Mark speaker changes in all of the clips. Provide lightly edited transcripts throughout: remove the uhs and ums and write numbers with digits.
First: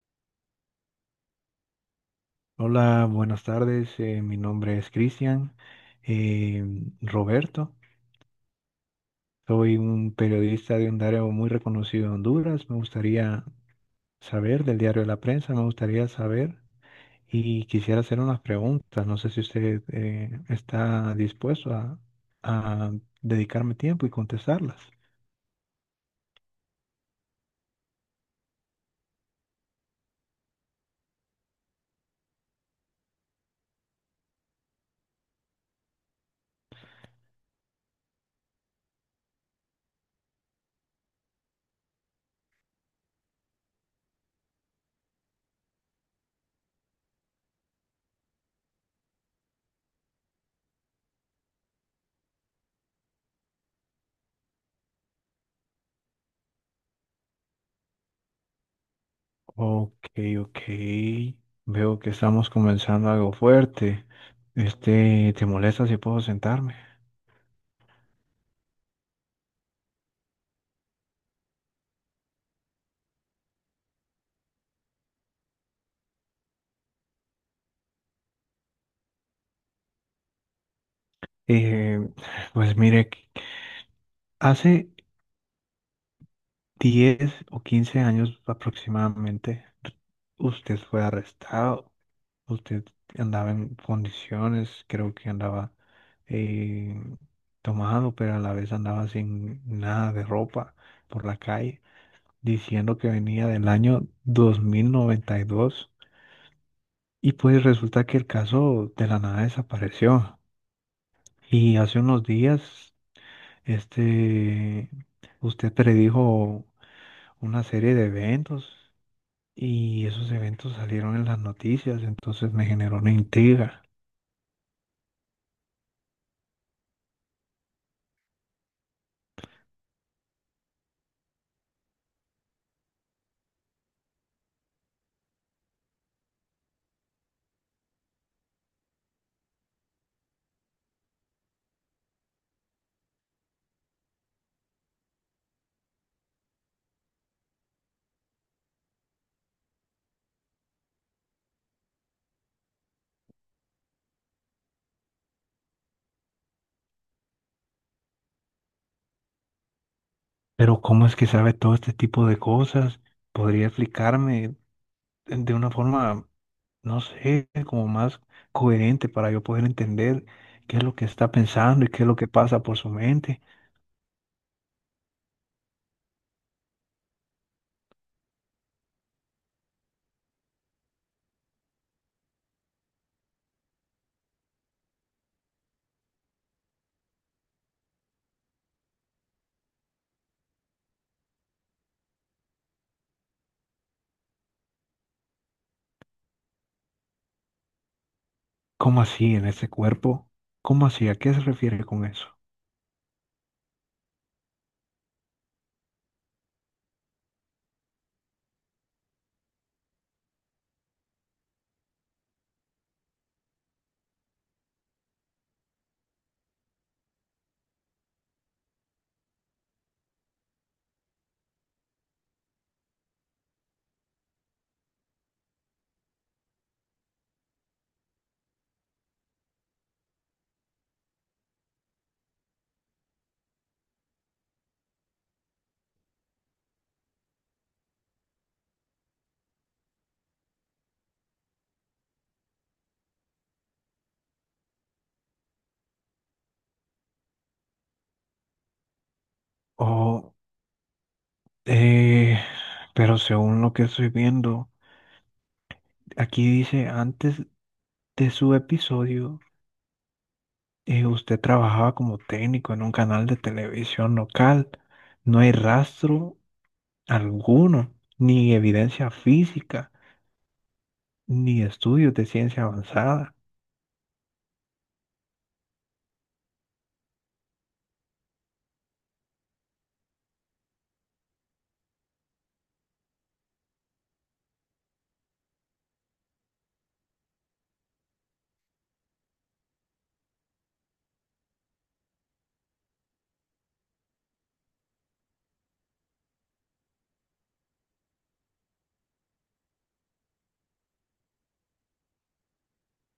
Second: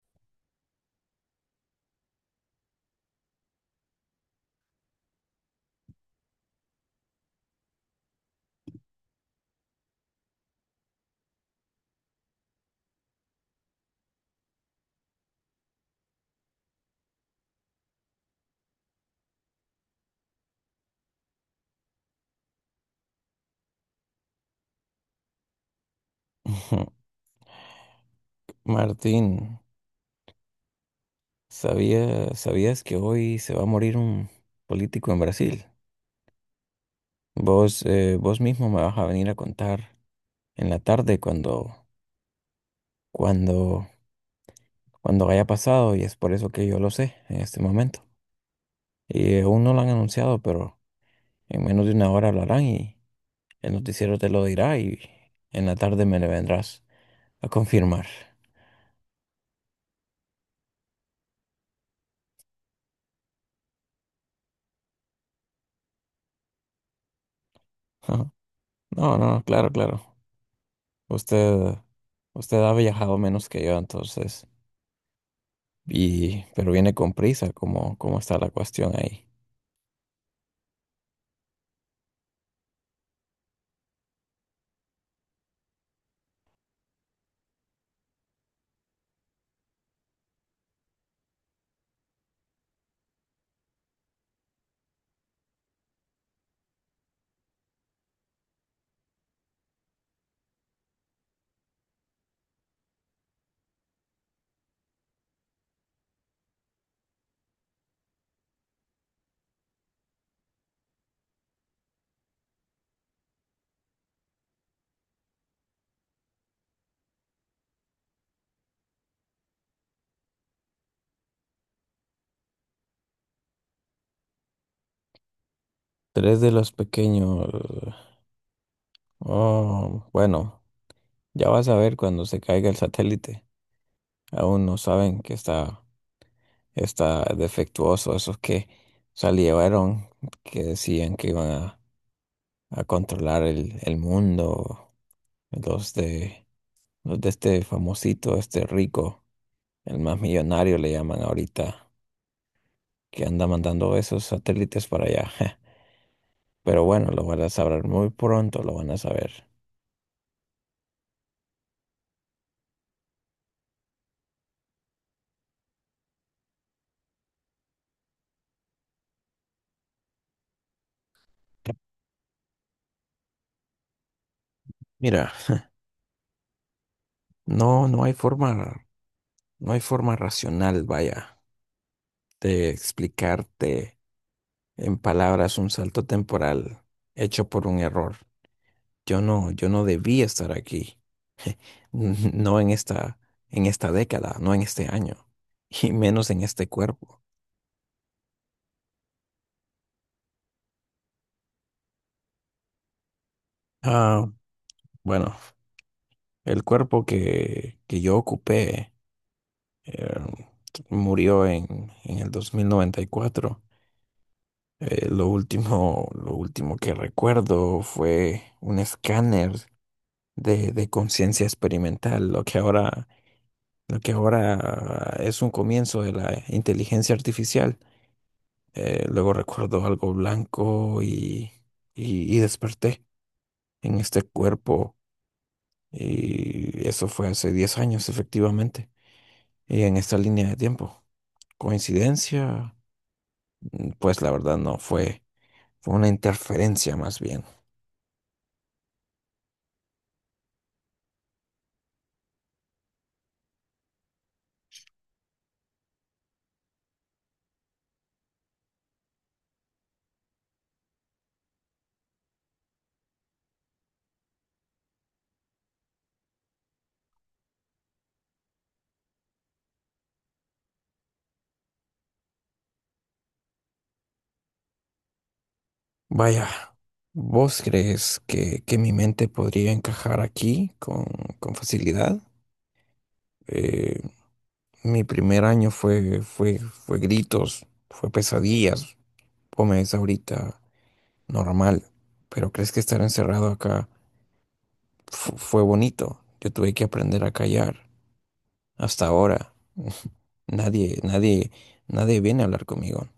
Speaker 1: Hola, buenas tardes. Mi nombre es Cristian eh, Roberto. Soy un periodista de un diario muy reconocido en Honduras. Me gustaría saber del diario de la prensa, me gustaría saber y quisiera hacer unas preguntas. No sé si usted está dispuesto a dedicarme tiempo y contestarlas.
Speaker 2: Ujú. Martín, ¿sabías que hoy se va a morir un político en Brasil? Vos, vos mismo me vas a venir a contar en la tarde cuando, cuando haya pasado, y es por eso que yo lo sé en este momento. Y aún no lo han anunciado, pero en menos de una hora hablarán y el noticiero te lo dirá, y en la tarde me le vendrás a confirmar.
Speaker 1: Ok, ok. Veo que estamos comenzando algo fuerte. Este, ¿te molesta si puedo sentarme?
Speaker 2: Ajá. No, no, claro, claro. Usted, usted ha viajado menos que yo entonces, y, pero viene con prisa. ¿Cómo, cómo está la cuestión ahí?
Speaker 1: Eh, pues mire. Hace 10 o 15 años aproximadamente, usted fue arrestado, usted andaba en condiciones, creo que andaba eh, tomado, pero a la vez andaba sin nada de ropa por la calle, diciendo que venía del año 2092. Y pues resulta que el caso de la nada desapareció. Y hace unos días, este, usted predijo una serie de eventos y esos eventos salieron en las noticias, entonces me generó una intriga.
Speaker 2: Tres de los pequeños. Oh, bueno, ya vas a ver cuando se caiga el satélite. Aún no saben que está defectuoso, esos que salieron, que decían que iban a controlar el mundo, los de, los de este famosito, este rico, el más millonario le llaman ahorita, que anda mandando esos satélites para allá. Pero bueno, lo van a saber muy pronto, lo van a saber.
Speaker 1: Pero ¿cómo es que sabe todo este tipo de cosas? ¿Podría explicarme de una forma, no sé, como más coherente para yo poder entender qué es lo que está pensando y qué es lo que pasa por su mente?
Speaker 2: Mira, no, no hay forma, no hay forma racional, vaya, de explicarte en palabras un salto temporal hecho por un error. Yo no debía estar aquí, no en esta, en esta década, no en este año, y menos en este cuerpo.
Speaker 1: ¿Cómo así en ese cuerpo? ¿Cómo así? ¿A qué se refiere con eso?
Speaker 2: Ah, bueno, el cuerpo que yo ocupé, eh, murió en el 2094. Lo último que recuerdo fue un escáner de conciencia experimental, lo que ahora es un comienzo de la inteligencia artificial. Luego recuerdo algo blanco y desperté en este cuerpo. Y eso fue hace 10 años, efectivamente, y en esta línea de tiempo. ¿Coincidencia? Mm, pues la verdad no, fue, fue una interferencia más bien.
Speaker 1: Oh, eh, pero según lo que estoy viendo, aquí dice antes de su episodio. Usted trabajaba como técnico en un canal de televisión local. No hay rastro alguno, ni evidencia física, ni estudios de ciencia avanzada.
Speaker 2: Vaya, ¿vos crees que mi mente podría encajar aquí con facilidad? Eh, mi primer año fue, fue gritos, fue pesadillas. Comes ahorita normal, pero ¿crees que estar encerrado acá fue bonito? Yo tuve que aprender a callar. Hasta ahora, nadie, nadie, nadie viene a hablar conmigo.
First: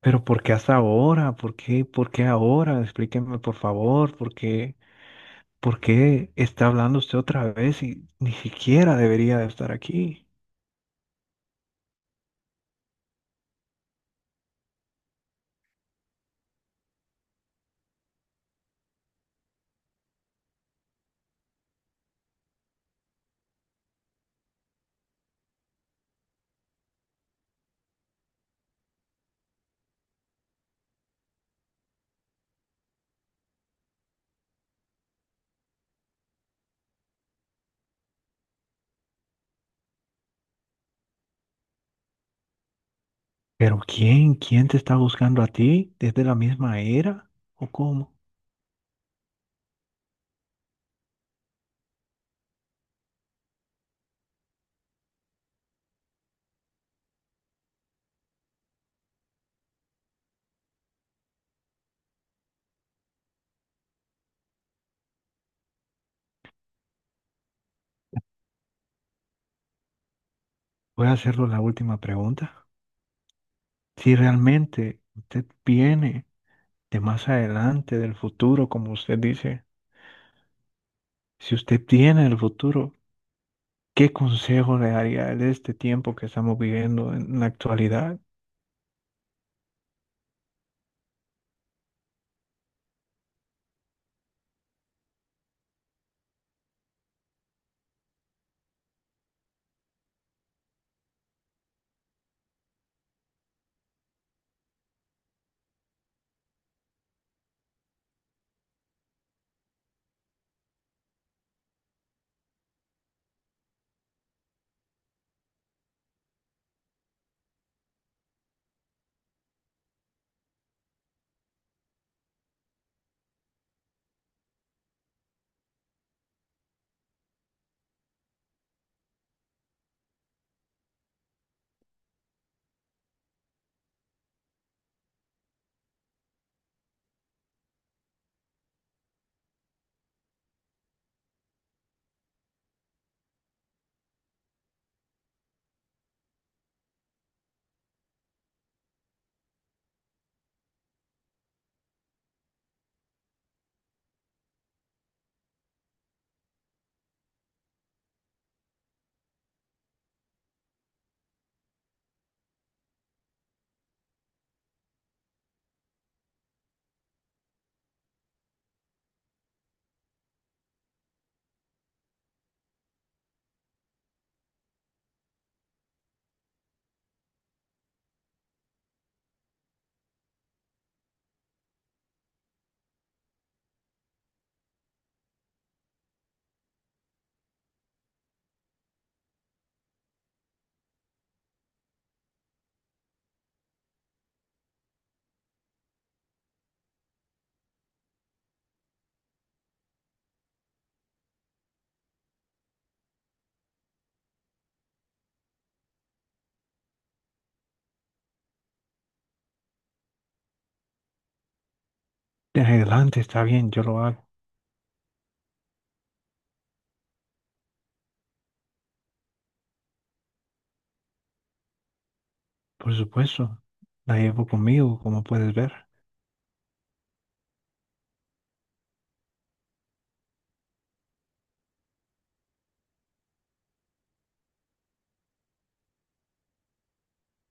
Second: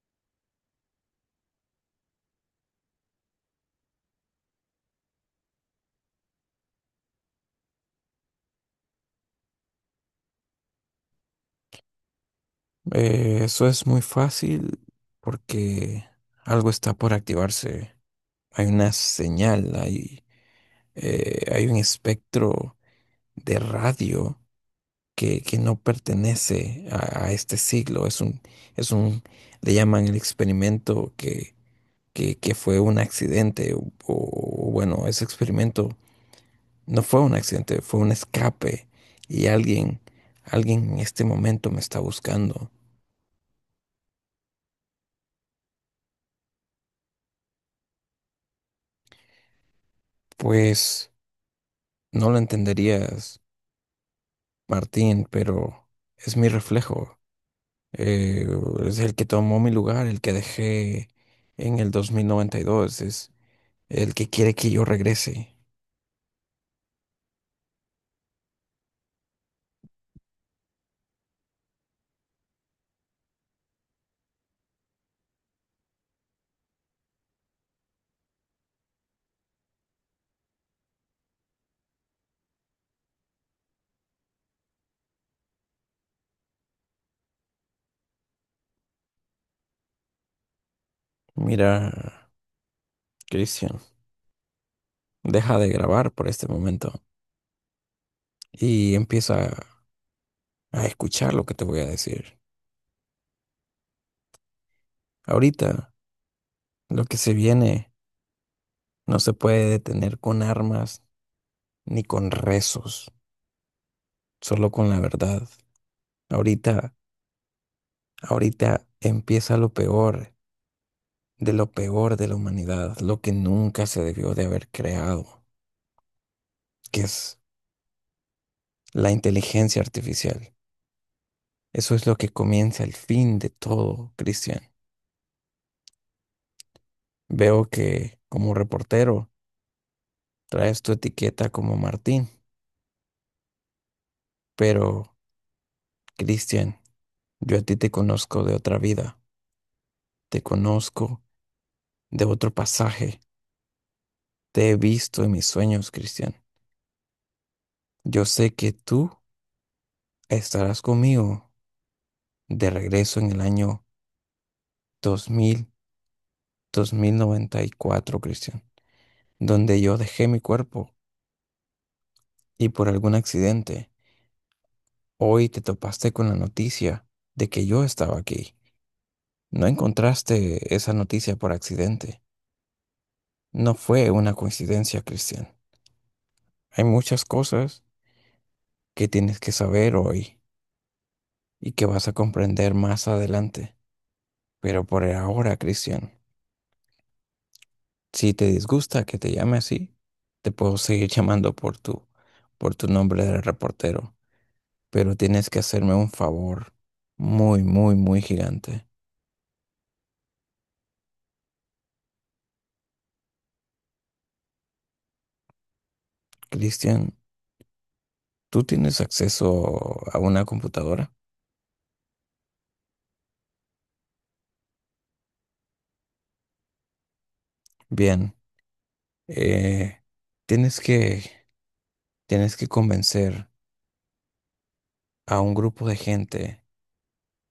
Speaker 1: Pero ¿por qué hasta ahora? Por qué ahora? Explíqueme, por favor, por qué está hablando usted otra vez y ni siquiera debería de estar aquí?
Speaker 2: Eso es muy fácil porque algo está por activarse. Hay una señal, hay, hay un espectro de radio que no pertenece a este siglo. Es un, le llaman el experimento que fue un accidente, o, bueno, ese experimento no fue un accidente, fue un escape y alguien, alguien en este momento me está buscando.
Speaker 1: ¿Pero quién? ¿Quién te está buscando a ti? ¿Desde la misma era? ¿O cómo?
Speaker 2: Pues no lo entenderías, Martín, pero es mi reflejo. Eh, es el que tomó mi lugar, el que dejé en el 2092 es el que quiere que yo regrese.
Speaker 1: Voy a hacerlo la última pregunta. Si realmente usted viene de más adelante, del futuro, como usted dice, si usted tiene el futuro, ¿qué consejo le daría de este tiempo que estamos viviendo en la actualidad?
Speaker 2: Mira, Cristian, deja de grabar por este momento y empieza a escuchar lo que te voy a decir. Ahorita, lo que se viene no se puede detener con armas ni con rezos, solo con la verdad. Ahorita, ahorita empieza lo peor de la humanidad, lo que nunca se debió de haber creado, que es la inteligencia artificial. Eso es lo que comienza el fin de todo, Cristian. Veo que como reportero traes tu etiqueta como Martín, pero Cristian, yo a ti te conozco de otra vida, te conozco de otro pasaje, te he visto en mis sueños, Cristian. Yo sé que tú estarás conmigo de regreso en el año dos mil noventa y cuatro, Cristian, donde yo dejé mi cuerpo, y por algún accidente, hoy te topaste con la noticia de que yo estaba aquí. No encontraste esa noticia por accidente. No fue una coincidencia, Cristian. Hay muchas cosas que tienes que saber hoy y que vas a comprender más adelante. Pero por ahora, Cristian, si te disgusta que te llame así, te puedo seguir llamando por tu nombre de reportero, pero tienes que hacerme un favor muy, muy, muy gigante.
Speaker 1: De adelante está bien, yo lo hago,
Speaker 2: Cristian, ¿tú tienes acceso a una computadora?
Speaker 1: por supuesto, la llevo conmigo, como puedes ver,
Speaker 2: Bien, eh, tienes que, tienes que convencer a un grupo de gente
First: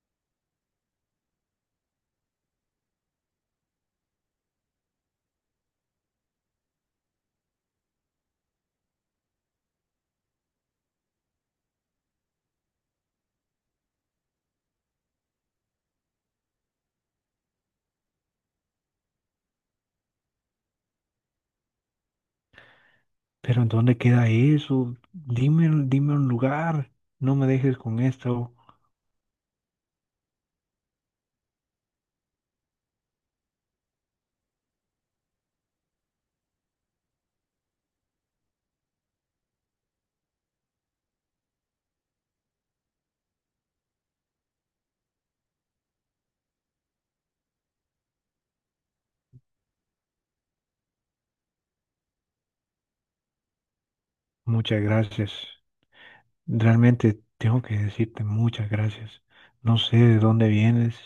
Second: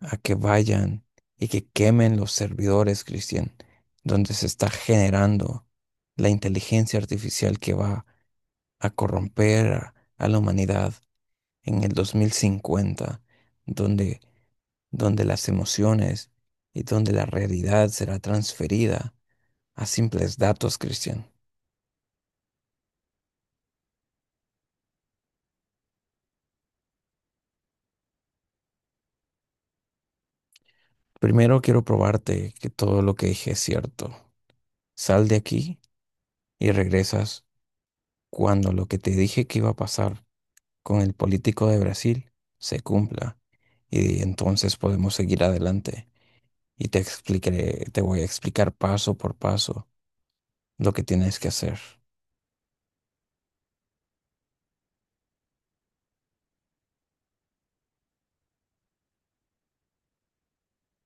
Speaker 2: a que vayan y que quemen los servidores, Cristian, donde se está generando la inteligencia artificial que va a corromper a la humanidad en el 2050, donde, donde las emociones y donde la realidad será transferida a simples datos, Cristian.
Speaker 1: pero ¿en dónde queda eso? Dime, dime un lugar, no me dejes con esto.
Speaker 2: Primero quiero probarte que todo lo que dije es cierto. Sal de aquí y regresas cuando lo que te dije que iba a pasar con el político de Brasil se cumpla, y entonces podemos seguir adelante y te explicaré, te voy a explicar paso por paso lo que tienes que hacer.
Speaker 1: Muchas gracias, realmente tengo que decirte muchas gracias. No sé de dónde vienes.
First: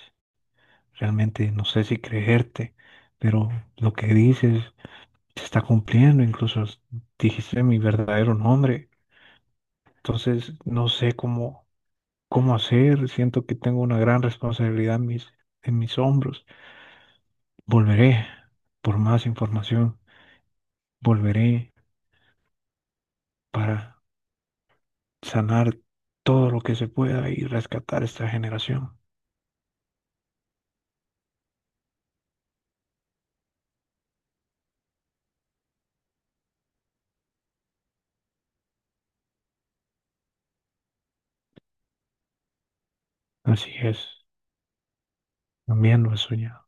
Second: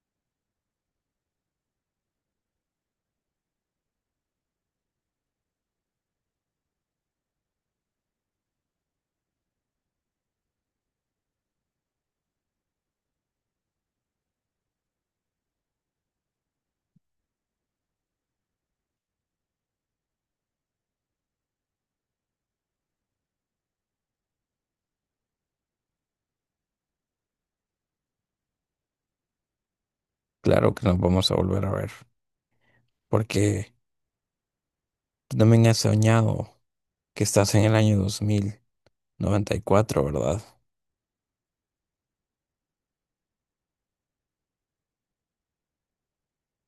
Speaker 1: Realmente no sé si creerte, pero lo que dices se está cumpliendo, incluso s- dijiste mi verdadero nombre. Entonces no sé cómo, cómo hacer, siento que tengo una gran responsabilidad en mis hombros. Volveré por más información, volveré para sanar todo lo que se pueda y rescatar esta generación.
Speaker 2: Claro que nos vamos a volver a ver, porque tú también has soñado que estás en el año 2094, ¿verdad?
Speaker 1: Así es, también lo he soñado.